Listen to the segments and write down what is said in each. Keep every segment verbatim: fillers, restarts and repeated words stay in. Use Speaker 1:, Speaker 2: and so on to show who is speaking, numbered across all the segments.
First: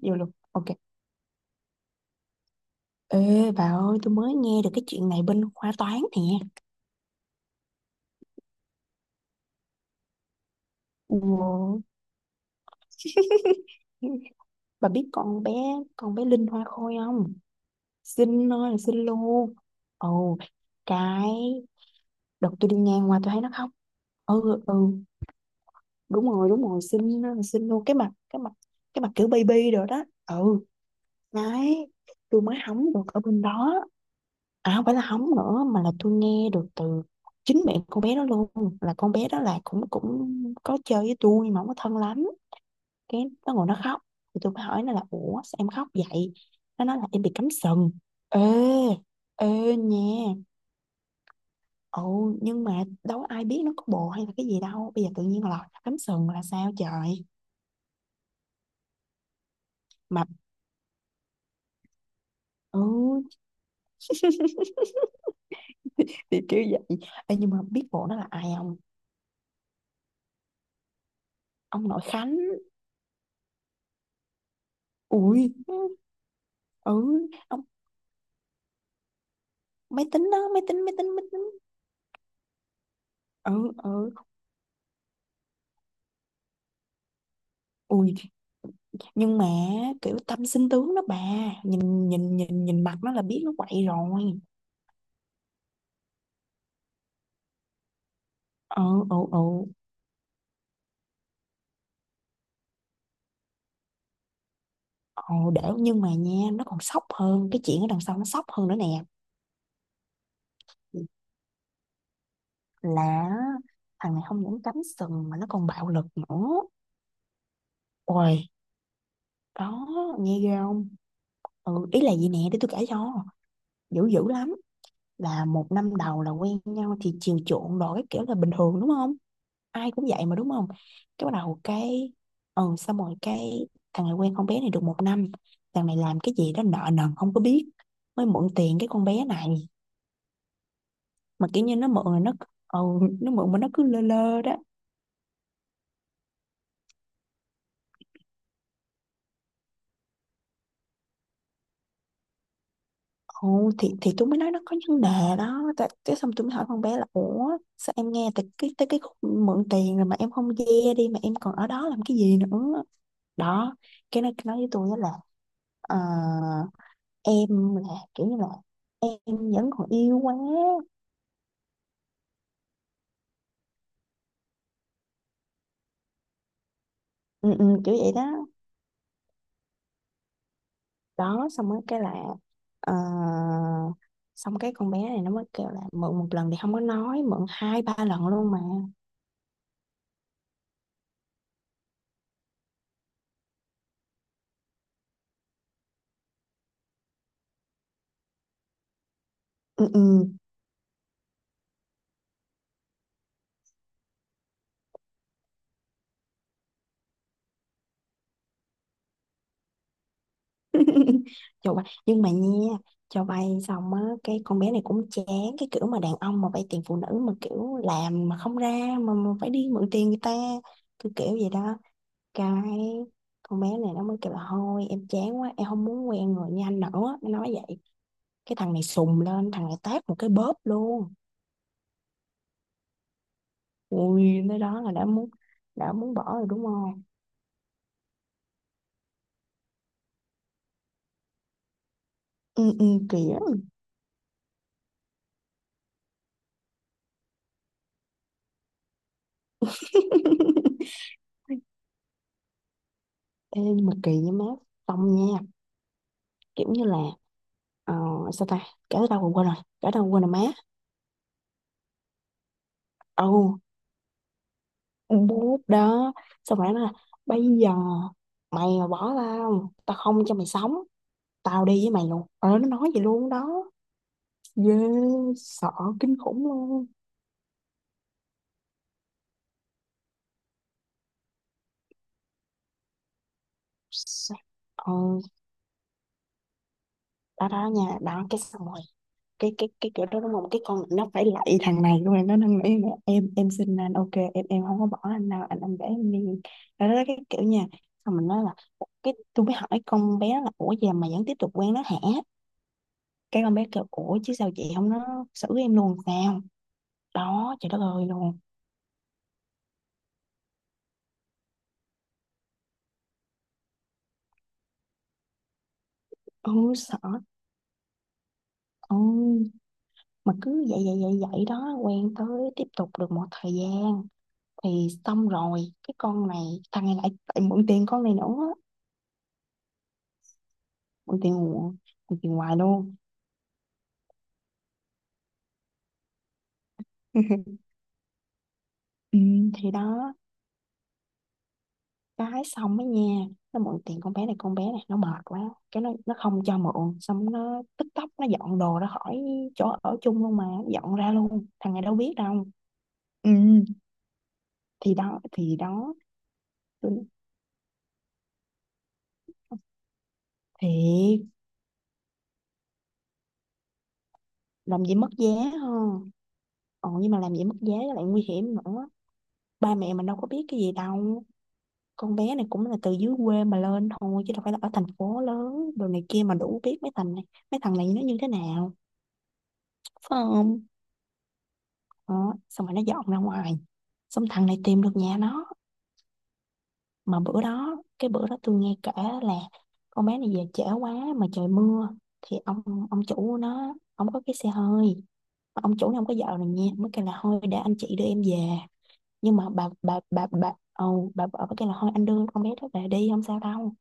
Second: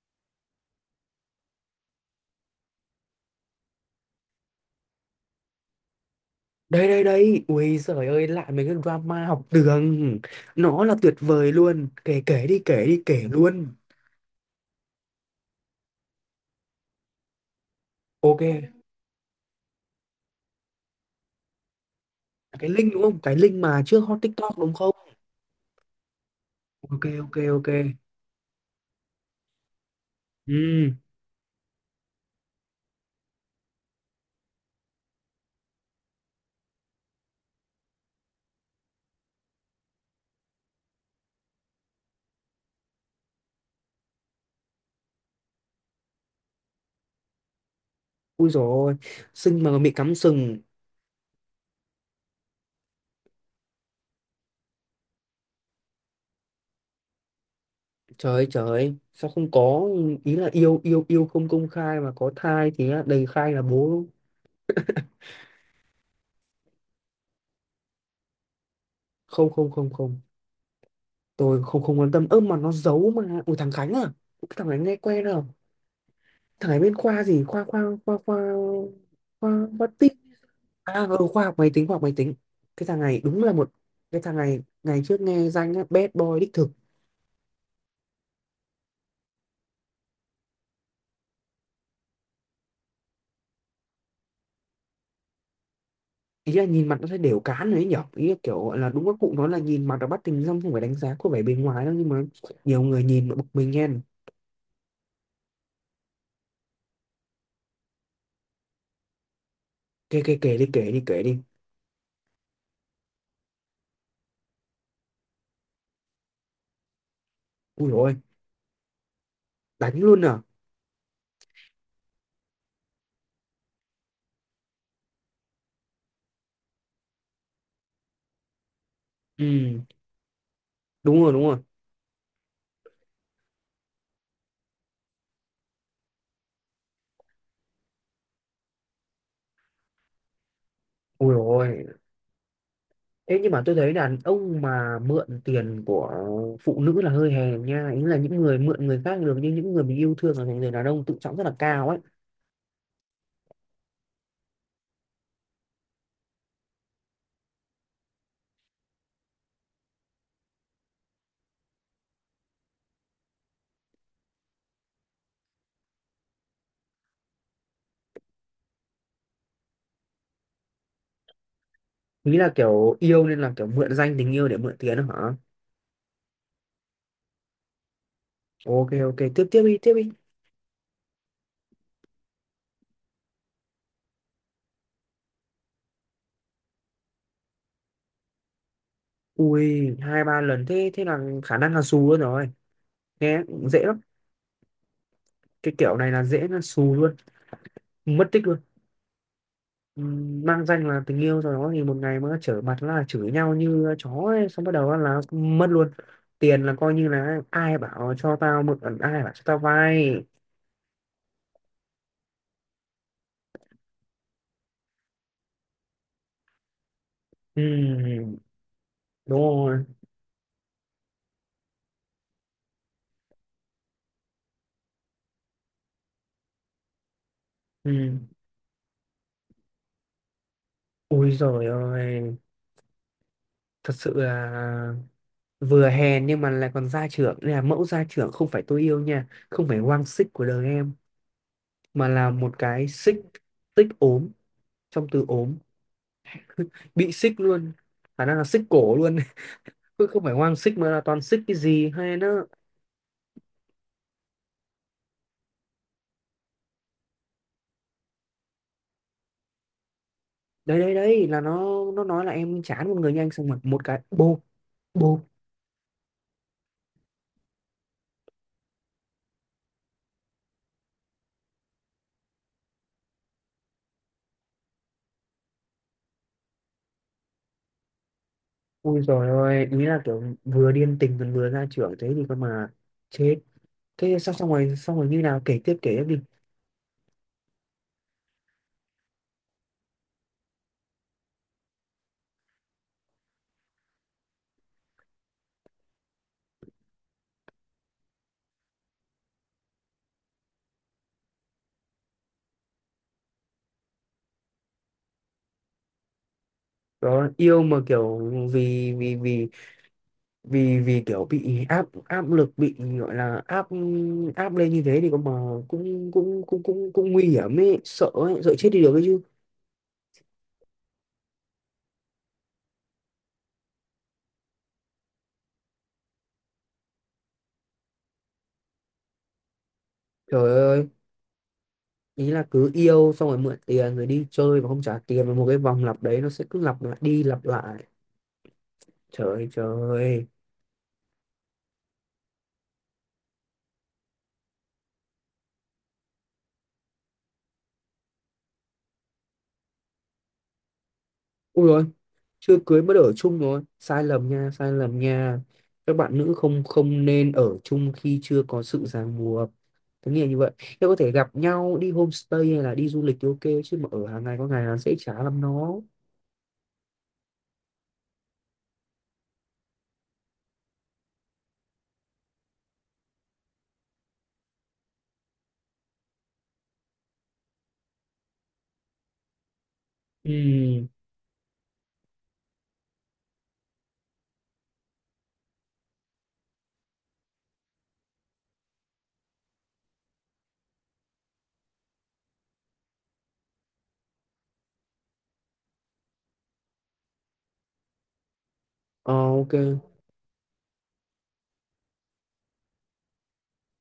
Speaker 1: Vô luôn. Ok. Ê bà ơi, tôi mới nghe được cái chuyện này bên khoa toán nè.
Speaker 2: Đây đây đây, ui giời ơi, lại mấy cái drama học đường. Nó là tuyệt
Speaker 1: Ủa,
Speaker 2: vời luôn, kể kể đi, kể đi, kể luôn.
Speaker 1: Bà biết con bé con bé Linh Hoa Khôi không?
Speaker 2: Ok.
Speaker 1: Xinh ơi là xinh luôn. Ồ, cái đợt tôi
Speaker 2: Cái
Speaker 1: đi
Speaker 2: link đúng
Speaker 1: ngang
Speaker 2: không,
Speaker 1: qua tôi
Speaker 2: cái
Speaker 1: thấy nó
Speaker 2: link
Speaker 1: khóc.
Speaker 2: mà trước hot TikTok
Speaker 1: Ừ
Speaker 2: đúng
Speaker 1: ừ,
Speaker 2: không?
Speaker 1: đúng rồi, đúng rồi,
Speaker 2: Ok
Speaker 1: xinh
Speaker 2: ok
Speaker 1: ơi là
Speaker 2: ok.
Speaker 1: xinh luôn, cái mặt, cái mặt cái mặt kiểu baby rồi đó. Ừ.
Speaker 2: Ừ.
Speaker 1: Đấy, tôi mới hóng được ở bên đó, à không phải là hóng nữa mà là tôi nghe được từ chính mẹ con bé đó luôn. Là con bé đó là cũng cũng có chơi với tôi nhưng mà không có thân lắm. Cái nó ngồi nó khóc thì tôi mới hỏi nó là ủa sao em khóc vậy. Nó nói là em bị cắm sừng. ê
Speaker 2: Ui rồi,
Speaker 1: ê
Speaker 2: xinh mà bị cắm
Speaker 1: nha,
Speaker 2: sừng.
Speaker 1: ồ nhưng mà đâu có ai biết nó có bồ hay là cái gì đâu, bây giờ tự nhiên lọt ra cắm sừng là sao trời.
Speaker 2: Trời ơi, trời ơi. Sao không có,
Speaker 1: Mà
Speaker 2: ý là yêu yêu yêu không công khai mà có thai
Speaker 1: ừ,
Speaker 2: thì á, đầy khai là bố.
Speaker 1: thì, thì kiểu vậy. Ê, nhưng mà biết bộ nó là ai không?
Speaker 2: Không không không không, tôi không
Speaker 1: Ông nội
Speaker 2: không quan tâm.
Speaker 1: Khánh.
Speaker 2: Ơ mà nó giấu mà, ui thằng Khánh à? Cái thằng Khánh nghe quen à.
Speaker 1: Ui,
Speaker 2: Thằng này
Speaker 1: ừ,
Speaker 2: bên khoa gì,
Speaker 1: ông
Speaker 2: khoa khoa khoa khoa, khoa khoa
Speaker 1: máy
Speaker 2: tin.
Speaker 1: tính đó, máy tính máy
Speaker 2: À
Speaker 1: tính
Speaker 2: ừ,
Speaker 1: máy
Speaker 2: khoa
Speaker 1: tính
Speaker 2: học máy tính, khoa học máy tính. Cái thằng này đúng là một,
Speaker 1: Ừ ừ.
Speaker 2: cái thằng này ngày trước nghe danh á, bad boy đích thực.
Speaker 1: Ui, nhưng mà kiểu tâm sinh tướng đó bà, nhìn nhìn nhìn nhìn mặt nó là biết nó quậy rồi.
Speaker 2: Ý là nhìn mặt nó thấy đều cán đấy nhở, ý là kiểu gọi
Speaker 1: Ừ
Speaker 2: là đúng các
Speaker 1: ừ
Speaker 2: cụ
Speaker 1: ừ
Speaker 2: nói là nhìn mặt là bắt tình dong, không phải đánh giá có vẻ bề ngoài đâu nhưng mà nhiều người nhìn mà bực mình nghe.
Speaker 1: ừ, để nhưng mà nha, nó còn sốc hơn, cái chuyện ở đằng sau nó sốc hơn nữa nè.
Speaker 2: Kể kể kể đi, kể đi, kể đi.
Speaker 1: Là thằng này không những cắm sừng mà nó còn bạo lực nữa.
Speaker 2: Ui rồi,
Speaker 1: Ôi đó.
Speaker 2: đánh luôn à?
Speaker 1: Nghe ghê không? Ừ, ý là gì nè, để tôi kể cho. Dữ dữ lắm. Là một năm đầu là quen nhau thì chiều chuộng đồ, cái kiểu là bình thường đúng không,
Speaker 2: Ừ
Speaker 1: ai cũng vậy mà đúng không.
Speaker 2: đúng
Speaker 1: Cái bắt
Speaker 2: rồi đúng rồi.
Speaker 1: đầu cái, ừ xong rồi cái, thằng này quen con bé này được một năm, thằng này làm cái gì đó nợ nần không có biết, mới mượn tiền cái con bé này.
Speaker 2: Ui
Speaker 1: Mà kiểu như
Speaker 2: rồi.
Speaker 1: nó mượn là nó, ừ, nó
Speaker 2: Thế nhưng
Speaker 1: mượn mà
Speaker 2: mà
Speaker 1: nó
Speaker 2: tôi
Speaker 1: cứ
Speaker 2: thấy
Speaker 1: lơ
Speaker 2: đàn
Speaker 1: lơ đó.
Speaker 2: ông mà mượn tiền của phụ nữ là hơi hèn nha. Ý là những người mượn người khác được, nhưng những người mình yêu thương là thành người đàn ông tự trọng rất là cao ấy.
Speaker 1: Ừ, thì thì tôi mới nói nó có vấn đề đó. Tại cái xong tôi mới hỏi con bé là ủa, sao em nghe tới cái tới cái khúc mượn tiền rồi mà em không ve đi mà em còn ở đó làm cái gì nữa. Đó, cái nó nói với tôi á là, ờ, em là kiểu như là em vẫn còn yêu quá.
Speaker 2: Ý là kiểu yêu nên là kiểu mượn danh tình yêu để mượn tiền đó hả?
Speaker 1: Ừ, ừ, kiểu vậy đó.
Speaker 2: Ok ok, tiếp tiếp đi, tiếp đi.
Speaker 1: Đó xong rồi cái là, ờ, xong cái con bé này nó mới kêu là mượn một lần thì không có nói, mượn hai ba lần luôn mà.
Speaker 2: Ui, hai ba lần thế thế là khả năng là xù luôn rồi. Nghe dễ lắm. Cái kiểu này là dễ là xù luôn, mất tích luôn.
Speaker 1: Ừ, ừ.
Speaker 2: Ừm, mmang danh là tình yêu rồi đó thì một ngày mà trở mặt là chửi nhau như chó ấy, xong bắt đầu á là mất luôn tiền, là coi như là ai bảo cho tao mượn, ai bảo cho tao vay.
Speaker 1: Trời bay, nhưng mà nha, cho vay xong á, cái con bé này cũng chán cái kiểu mà đàn ông mà vay tiền phụ nữ mà kiểu làm
Speaker 2: Ừm,
Speaker 1: mà không ra, mà, mà
Speaker 2: đúng
Speaker 1: phải đi
Speaker 2: rồi.
Speaker 1: mượn tiền người ta, cứ kiểu vậy đó. Cái con bé này nó mới kêu là thôi em chán quá, em không muốn quen người như anh nữa, nó nói vậy.
Speaker 2: Ừm.
Speaker 1: Cái thằng này sùng lên, thằng này tát một cái, bóp luôn.
Speaker 2: Ui rồi ơi, thật sự
Speaker 1: Ui, tới đó là
Speaker 2: là
Speaker 1: đã muốn,
Speaker 2: vừa
Speaker 1: đã muốn
Speaker 2: hèn
Speaker 1: bỏ
Speaker 2: nhưng
Speaker 1: rồi
Speaker 2: mà
Speaker 1: đúng
Speaker 2: lại còn
Speaker 1: không.
Speaker 2: gia trưởng. Đây là mẫu gia trưởng, không phải tôi yêu nha, không phải quang xích của đời em, mà là một
Speaker 1: Ừ ừ,
Speaker 2: cái xích,
Speaker 1: kỳ lắm.
Speaker 2: tích ốm, trong từ ốm, bị xích luôn, khả năng là xích cổ luôn, cứ không phải hoang xích mà là toàn xích cái gì hay nó.
Speaker 1: Ê, nhưng mà kỳ với má, xong nha, kiểu như là, ờ, sao ta, kể tới đâu mà quên rồi, kể đâu mà quên rồi má.
Speaker 2: Đấy đấy đấy, là nó nó nói là em chán một người
Speaker 1: Ồ,
Speaker 2: nhanh, xong mặc một cái bô, bô.
Speaker 1: bút đó, xong rồi nó nói là bây giờ mày mà bỏ tao tao không cho mày sống, tao đi với mày luôn, ờ nó nói vậy luôn đó. Ghê. Sợ. Kinh khủng luôn.
Speaker 2: Ui rồi ôi, ý là kiểu vừa điên tình còn vừa ra trưởng thế thì cơ mà chết. Thế xong
Speaker 1: Sợ-
Speaker 2: xong rồi,
Speaker 1: ờ,
Speaker 2: xong rồi như nào, kể tiếp kể tiếp đi.
Speaker 1: đó đó nha, đó cái xong rồi cái, cái cái kiểu đó đúng không, cái con nó phải lạy thằng này luôn rồi, nó năn nghĩ nè, em em xin anh, ok, em em không có bỏ anh đâu, anh anh để em đi. Đó, đó cái kiểu nha. Xong mình nói là "Ủa", cái tôi mới hỏi con bé là ủa giờ mà vẫn tiếp tục quen nó hả. Cái con bé kêu ủa chứ sao chị, không nó xử em luôn sao.
Speaker 2: Đó
Speaker 1: Đó,
Speaker 2: yêu
Speaker 1: trời đất
Speaker 2: mà
Speaker 1: ơi
Speaker 2: kiểu,
Speaker 1: luôn.
Speaker 2: vì vì vì vì vì kiểu bị áp áp lực, bị gọi là áp áp lên như thế thì cơ mà cũng cũng cũng
Speaker 1: Ừ
Speaker 2: cũng
Speaker 1: sợ.
Speaker 2: cũng nguy hiểm ấy, sợ ấy, sợ chết đi được ấy chứ.
Speaker 1: Ừ, mà cứ vậy vậy vậy vậy đó, quen tới, tiếp tục được một thời gian. Thì xong rồi cái con này, thằng này lại lại mượn tiền con này nữa,
Speaker 2: Trời ơi.
Speaker 1: mượn tiền mượn, mượn
Speaker 2: Ý
Speaker 1: tiền
Speaker 2: là
Speaker 1: hoài
Speaker 2: cứ
Speaker 1: luôn.
Speaker 2: yêu xong rồi mượn tiền rồi đi chơi và không trả tiền, và một cái vòng lặp đấy nó sẽ cứ lặp lại đi lặp lại.
Speaker 1: Ừ,
Speaker 2: Trời ơi, trời
Speaker 1: thì đó,
Speaker 2: ơi.
Speaker 1: cái xong ấy nha, nó mượn tiền con bé này, con bé này nó mệt quá, cái nó nó không cho mượn, xong nó tức tốc nó dọn đồ ra khỏi chỗ ở chung luôn. Mà dọn ra luôn,
Speaker 2: Ui
Speaker 1: thằng này
Speaker 2: rồi,
Speaker 1: đâu biết đâu.
Speaker 2: chưa cưới mới ở
Speaker 1: Ừ,
Speaker 2: chung rồi, sai lầm nha, sai
Speaker 1: thì
Speaker 2: lầm
Speaker 1: đó
Speaker 2: nha.
Speaker 1: thì
Speaker 2: Các
Speaker 1: đó,
Speaker 2: bạn nữ không không
Speaker 1: tôi-
Speaker 2: nên ở chung khi chưa có sự ràng buộc. Thế nghĩa như vậy. Nếu có thể
Speaker 1: thiệt,
Speaker 2: gặp nhau đi homestay hay là đi du lịch thì ok, chứ mà ở hàng ngày có ngày là
Speaker 1: làm
Speaker 2: sẽ
Speaker 1: gì mất
Speaker 2: chả
Speaker 1: giá
Speaker 2: lắm nó.
Speaker 1: ha. Ờ nhưng mà làm gì mất giá lại nguy hiểm nữa, ba mẹ mình đâu có biết cái gì đâu. Con bé này cũng là từ dưới quê mà lên thôi chứ đâu phải là ở thành phố lớn đồ này kia mà đủ biết mấy thằng này, mấy thằng này nó như thế nào, phải
Speaker 2: Ừ.
Speaker 1: không. Đó. Xong rồi nó dọn ra ngoài, xong thằng này tìm được nhà nó. Mà bữa đó, cái bữa đó tôi nghe kể, là con bé này về trễ quá mà trời mưa, thì ông ông chủ nó, ông có cái xe hơi. Mà ông chủ này không có vợ rồi nha, mới kêu là thôi để anh chị đưa em về.
Speaker 2: Ờ,
Speaker 1: Nhưng mà
Speaker 2: ok.
Speaker 1: bà bà bà bà ồ bà vợ mới kêu là thôi anh đưa con bé đó về đi không sao đâu.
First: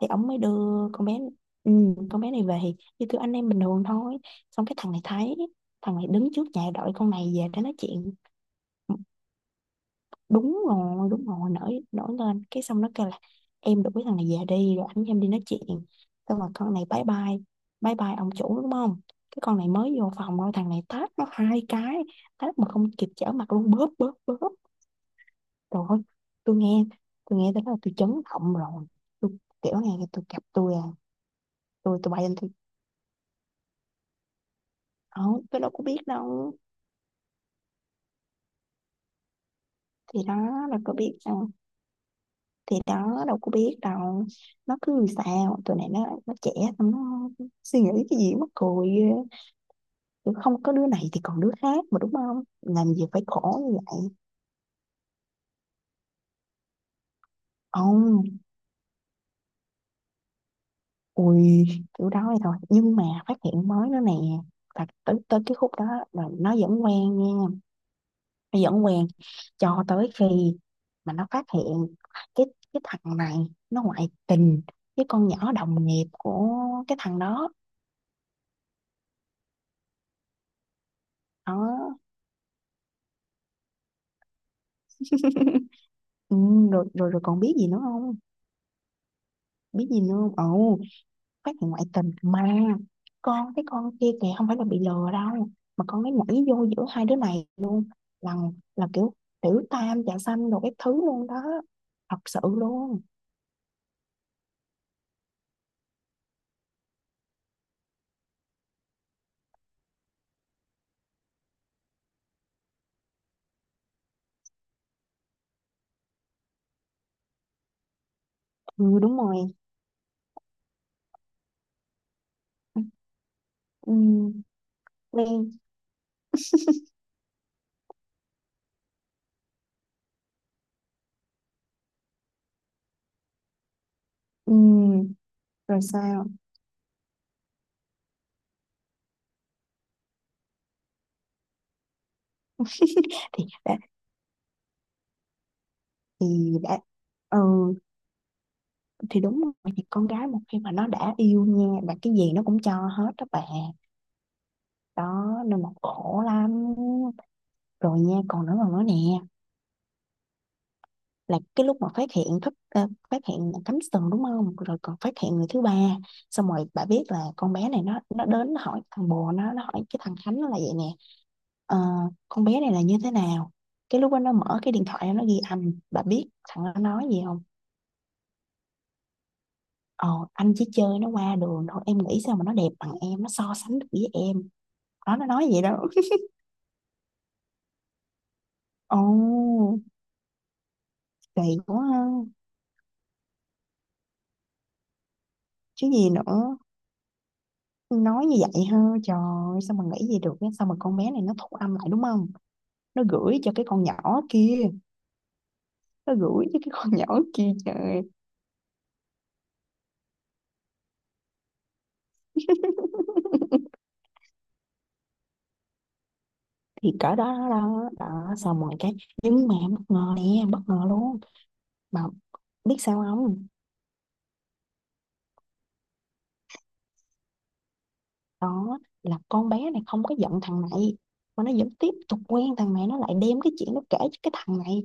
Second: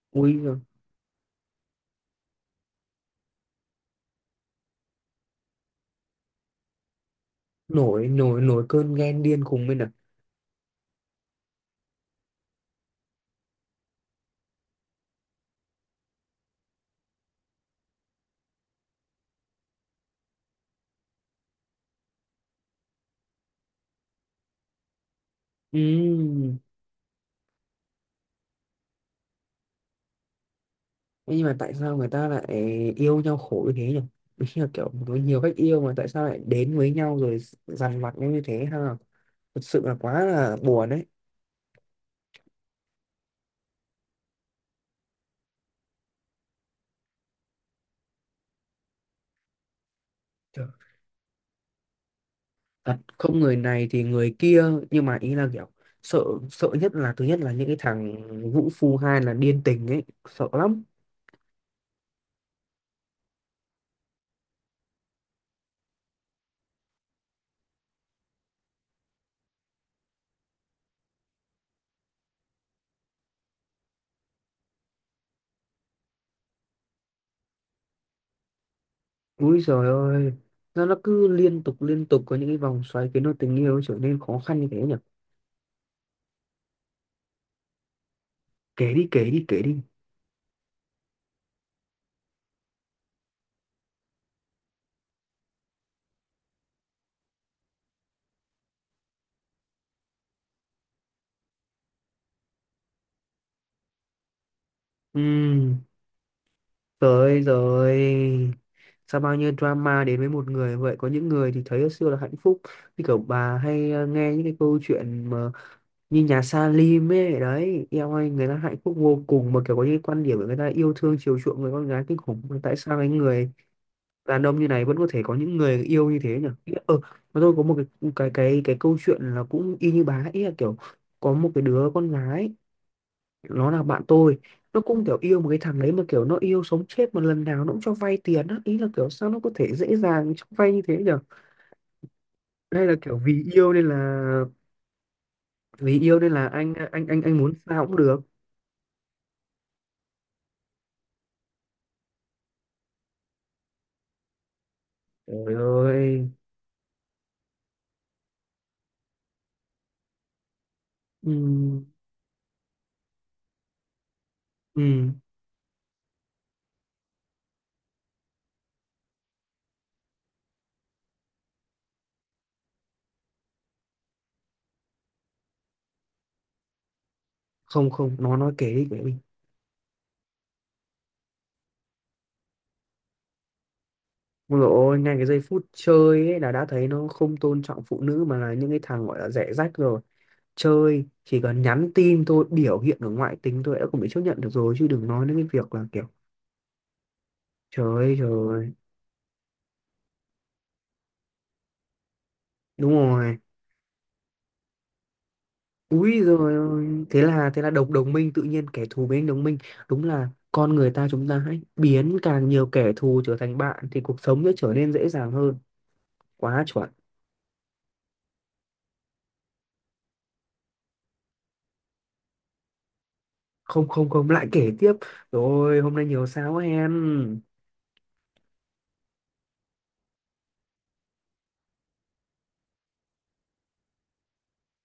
Speaker 1: Thì ổng
Speaker 2: Ui
Speaker 1: mới
Speaker 2: giời.
Speaker 1: đưa con bé, ừ, con bé này về, như kiểu anh em bình thường thôi. Xong cái thằng này thấy, thằng này đứng trước nhà đợi con này về để nói
Speaker 2: Nổi
Speaker 1: chuyện.
Speaker 2: nổi nổi cơn ghen điên khùng lên à?
Speaker 1: Đúng rồi đúng rồi, nổi nổi lên, cái xong nó kêu là em đuổi thằng này về đi rồi anh với em đi nói chuyện. Xong rồi con này bye bye, bye bye ông chủ đúng không. Cái con này mới vô phòng thôi, thằng này tát nó hai cái, tát mà không kịp trở mặt luôn, bóp bóp bóp. Rồi.
Speaker 2: Ừ.
Speaker 1: Tôi nghe, tôi nghe tới đó là tôi chấn động rồi. Tôi kiểu này tôi gặp tôi à,
Speaker 2: Nhưng mà tại sao
Speaker 1: tôi
Speaker 2: người
Speaker 1: tôi bay
Speaker 2: ta
Speaker 1: lên.
Speaker 2: lại yêu nhau khổ như thế nhỉ? Đúng là kiểu có
Speaker 1: Ờ,
Speaker 2: nhiều cách
Speaker 1: tôi đâu
Speaker 2: yêu
Speaker 1: có
Speaker 2: mà
Speaker 1: biết
Speaker 2: tại sao lại
Speaker 1: đâu.
Speaker 2: đến với nhau rồi dằn vặt nhau như thế ha. Thật sự là
Speaker 1: Thì
Speaker 2: quá là
Speaker 1: đó, đâu
Speaker 2: buồn
Speaker 1: có
Speaker 2: đấy.
Speaker 1: biết đâu. Thì đó, đâu có biết đâu. Nó cứ sao tụi này nó nó trẻ, xong nó suy nghĩ cái gì mắc cười ghê. Kiểu không
Speaker 2: Kiểu,
Speaker 1: có đứa này thì còn đứa khác mà đúng không, làm
Speaker 2: thật
Speaker 1: gì phải
Speaker 2: không người
Speaker 1: khổ như
Speaker 2: này thì
Speaker 1: vậy.
Speaker 2: người kia, nhưng mà ý là kiểu sợ, sợ nhất là thứ nhất là những cái thằng
Speaker 1: Ông.
Speaker 2: vũ phu, hai là điên tình ấy, sợ lắm.
Speaker 1: Ui, kiểu đó vậy thôi, nhưng mà phát hiện mới nữa nè. Thật tới, tới cái khúc đó là nó vẫn quen nha, dẫn quen, cho tới khi mà nó phát hiện cái cái thằng này nó ngoại tình với con nhỏ đồng nghiệp của cái thằng đó.
Speaker 2: Úi giời ơi, nó nó cứ
Speaker 1: Đó,
Speaker 2: liên tục liên tục có những cái vòng xoáy khiến cho tình yêu trở nên khó khăn như thế nhỉ.
Speaker 1: ừ, rồi, rồi rồi, còn biết gì nữa không,
Speaker 2: Kể đi kể đi kể đi.
Speaker 1: biết gì nữa không. Ồ, phát hiện ngoại tình mà con, cái con kia kìa không phải là bị lừa đâu, mà con ấy nhảy vô giữa hai đứa này luôn. Là là kiểu tiểu tam trà xanh đồ các thứ luôn đó. Thật sự luôn.
Speaker 2: Ừm. Tới rồi. Sao bao nhiêu drama đến với một người vậy? Có những người thì thấy hồi xưa là hạnh phúc, như kiểu bà hay ờ, nghe những cái câu chuyện mà, như nhà Salim ấy. Đấy em ơi, người ta hạnh phúc
Speaker 1: Ừ đúng
Speaker 2: vô
Speaker 1: rồi.
Speaker 2: cùng. Mà kiểu có những cái quan điểm của người ta yêu thương chiều chuộng người con gái kinh khủng. Mà tại sao cái người
Speaker 1: Ừ,
Speaker 2: đàn ông như này vẫn có thể có những
Speaker 1: Lan,
Speaker 2: người yêu như thế nhỉ? Ý là- ờ, mà tôi có một cái cái cái cái câu chuyện là cũng y như bà ấy, ý là kiểu có một cái đứa con gái, nó là bạn tôi. Nó cũng
Speaker 1: ừ,
Speaker 2: kiểu yêu một cái thằng
Speaker 1: rồi
Speaker 2: đấy, mà kiểu
Speaker 1: sao.
Speaker 2: nó yêu sống chết, mà lần nào nó cũng cho vay tiền á. Ý là kiểu sao nó có thể dễ dàng cho vay như thế nhở? Hay là kiểu vì
Speaker 1: Thì
Speaker 2: yêu
Speaker 1: đã,
Speaker 2: nên là, vì yêu nên là
Speaker 1: thì
Speaker 2: anh
Speaker 1: đã,
Speaker 2: anh anh anh
Speaker 1: ừ,
Speaker 2: muốn sao cũng được.
Speaker 1: thì đúng rồi, thì con gái một khi mà nó đã yêu nha là cái gì nó cũng cho hết đó bà. Đó
Speaker 2: Trời
Speaker 1: nên mà khổ
Speaker 2: ơi.
Speaker 1: lắm. Rồi nha, còn nữa còn nữa nè, là cái lúc
Speaker 2: Ừ,
Speaker 1: mà phát hiện thất, ờ, phát hiện cắm sừng đúng không, rồi còn
Speaker 2: ừ.
Speaker 1: phát hiện người thứ ba. Xong rồi bà biết là con bé này nó nó đến nó hỏi thằng bồ nó nó hỏi cái thằng Khánh, nó là vậy nè. Ờ, con bé này là như thế nào. Cái lúc đó nó mở cái điện thoại ra, nó ghi âm, bà biết thằng nó nói gì không.
Speaker 2: Không không, nó nói kể đi kể đi.
Speaker 1: Ờ, anh chỉ chơi nó qua đường thôi, em nghĩ sao mà nó đẹp bằng em, nó so sánh được với em.
Speaker 2: Ôi dồi ôi, ngay
Speaker 1: Đó
Speaker 2: cái
Speaker 1: nó
Speaker 2: giây
Speaker 1: nói vậy
Speaker 2: phút
Speaker 1: đó.
Speaker 2: chơi ấy là đã thấy nó không tôn trọng phụ nữ, mà là những cái thằng gọi là rẻ rách
Speaker 1: Ồ,
Speaker 2: rồi. Chơi chỉ
Speaker 1: kỳ
Speaker 2: cần
Speaker 1: quá
Speaker 2: nhắn
Speaker 1: ha,
Speaker 2: tin thôi, biểu hiện ở ngoại tính thôi đã không bị chấp nhận được rồi, chứ đừng nói đến cái việc là
Speaker 1: chứ
Speaker 2: kiểu.
Speaker 1: gì nữa,
Speaker 2: Trời ơi
Speaker 1: nói như vậy
Speaker 2: trời.
Speaker 1: ha, trời ơi, sao mà nghĩ gì được á? Sao mà con bé này nó thu âm lại đúng không,
Speaker 2: Đúng
Speaker 1: nó
Speaker 2: rồi.
Speaker 1: gửi cho cái con nhỏ kia, nó
Speaker 2: Úi
Speaker 1: gửi
Speaker 2: rồi
Speaker 1: cho cái con
Speaker 2: ôi.
Speaker 1: nhỏ
Speaker 2: Thế là
Speaker 1: kia.
Speaker 2: thế là đồng
Speaker 1: Trời.
Speaker 2: đồng minh, tự nhiên kẻ thù biến đồng minh. Đúng là con người ta, chúng ta hãy biến càng nhiều kẻ thù trở thành bạn thì cuộc sống sẽ trở nên dễ dàng hơn. Quá chuẩn.
Speaker 1: Thì cỡ đó, đó đó, đó xong rồi cái, nhưng mà em bất ngờ nè, em bất ngờ luôn, mà biết sao không.
Speaker 2: Không không không, lại kể tiếp. Rồi hôm nay nhiều sao quá hen.
Speaker 1: Đó là con bé này không có giận thằng này, mà nó vẫn tiếp tục quen thằng này, nó lại đem cái chuyện nó kể cho cái thằng này.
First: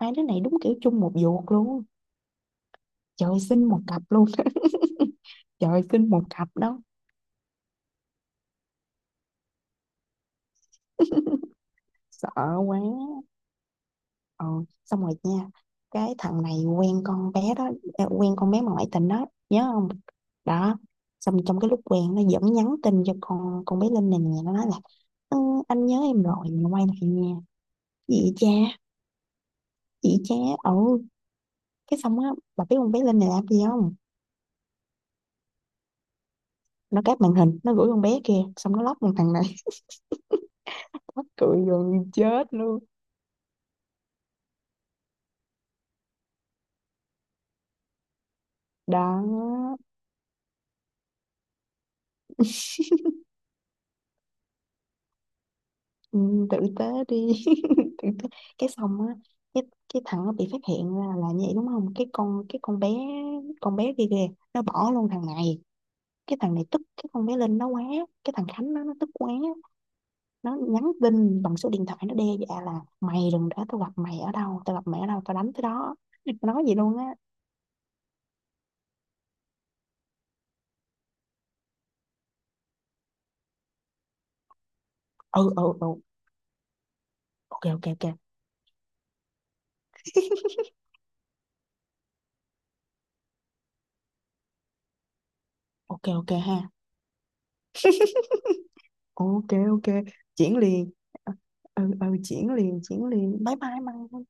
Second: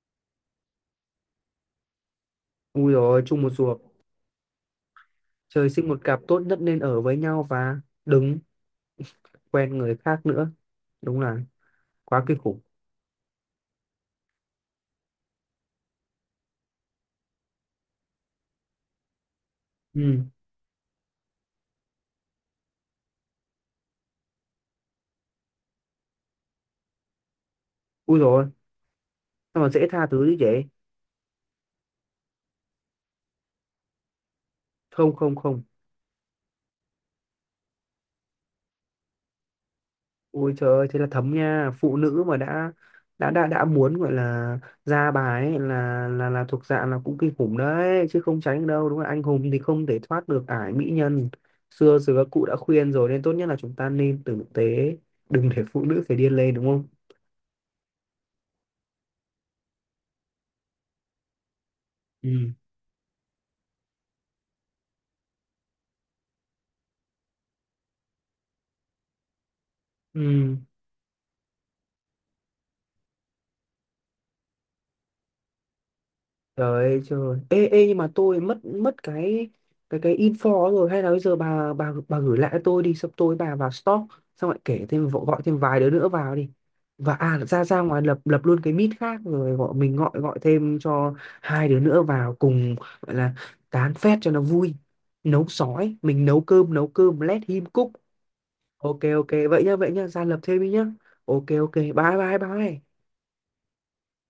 Speaker 1: Hai đứa này đúng kiểu chung một ruột luôn,
Speaker 2: Ui rồi,
Speaker 1: trời
Speaker 2: chung một
Speaker 1: sinh
Speaker 2: ruột.
Speaker 1: một cặp luôn.
Speaker 2: Trời
Speaker 1: Trời
Speaker 2: sinh một
Speaker 1: sinh
Speaker 2: cặp
Speaker 1: một
Speaker 2: tốt
Speaker 1: cặp
Speaker 2: nhất nên
Speaker 1: đó.
Speaker 2: ở với nhau và đừng quen người khác nữa. Đúng là quá
Speaker 1: Sợ
Speaker 2: kinh khủng.
Speaker 1: quá. Ờ, xong rồi nha, cái thằng này quen con bé đó à, quen con bé mà ngoại tình đó nhớ không.
Speaker 2: Ừ.
Speaker 1: Đó, xong trong cái lúc quen nó vẫn nhắn tin cho con con bé Linh này nè, nó nói là, ừ, anh nhớ em rồi mình quay lại nha.
Speaker 2: Ui
Speaker 1: Chị
Speaker 2: rồi,
Speaker 1: cha,
Speaker 2: sao mà dễ tha
Speaker 1: chị
Speaker 2: thứ
Speaker 1: cha.
Speaker 2: như vậy?
Speaker 1: Ừ, cái xong á, bà biết con bé Linh này làm gì không.
Speaker 2: Không không không.
Speaker 1: Nó cáp màn hình nó gửi con bé kia, xong nó lóc con thằng này.
Speaker 2: Ôi trời ơi, thế là
Speaker 1: Mắc
Speaker 2: thấm
Speaker 1: cười
Speaker 2: nha, phụ
Speaker 1: gần
Speaker 2: nữ mà
Speaker 1: chết
Speaker 2: đã
Speaker 1: luôn.
Speaker 2: đã đã đã muốn gọi là ra bài ấy, là là là thuộc dạng là cũng kinh khủng đấy, chứ không tránh được đâu, đúng không? Anh hùng thì
Speaker 1: Đó.
Speaker 2: không thể thoát được ải mỹ nhân. Xưa giờ các cụ đã khuyên rồi, nên tốt nhất là chúng ta nên tử tế, đừng để phụ nữ phải
Speaker 1: Ừ,
Speaker 2: điên lên
Speaker 1: tử
Speaker 2: đúng
Speaker 1: tế
Speaker 2: không?
Speaker 1: đi. Tử tế. Cái xong á, cái cái thằng nó bị phát hiện ra là như vậy đúng không, cái con,
Speaker 2: Ừ.
Speaker 1: cái con bé, con bé kia kìa nó bỏ luôn thằng này. Cái thằng này tức cái con bé Linh nó quá, cái thằng Khánh nó nó tức quá, nó
Speaker 2: Ừ.
Speaker 1: nhắn tin bằng số điện thoại nó đe dọa là mày đừng để tao gặp mày, ở đâu tao gặp mày ở đâu tao đánh tới đó. Nó nói gì
Speaker 2: Trời
Speaker 1: luôn
Speaker 2: ơi
Speaker 1: á.
Speaker 2: trời. Ê, ê nhưng mà tôi mất mất cái cái cái info rồi, hay là bây giờ bà bà bà gửi lại cho tôi đi, xong tôi bà vào stock xong lại kể thêm vợ- gọi
Speaker 1: Ừ
Speaker 2: thêm
Speaker 1: ừ
Speaker 2: vài
Speaker 1: ừ.
Speaker 2: đứa nữa vào đi. Và à ra
Speaker 1: Ok
Speaker 2: ra
Speaker 1: ok
Speaker 2: ngoài
Speaker 1: ok.
Speaker 2: lập lập luôn cái meet khác, rồi gọi mình gọi gọi thêm cho hai đứa nữa vào cùng, gọi là tán phét cho nó vui. Nấu sói,
Speaker 1: Ok
Speaker 2: mình
Speaker 1: ok
Speaker 2: nấu
Speaker 1: ha.
Speaker 2: cơm nấu cơm let him cook. Ok ok
Speaker 1: Ok
Speaker 2: vậy nhá,
Speaker 1: ok,
Speaker 2: vậy nhá, ra lập
Speaker 1: chuyển
Speaker 2: thêm đi nhá.
Speaker 1: liền. Ờ,
Speaker 2: Ok ok
Speaker 1: ừ,
Speaker 2: bye
Speaker 1: ừ,
Speaker 2: bye
Speaker 1: chuyển liền,
Speaker 2: bye.
Speaker 1: chuyển liền, bye bye măng.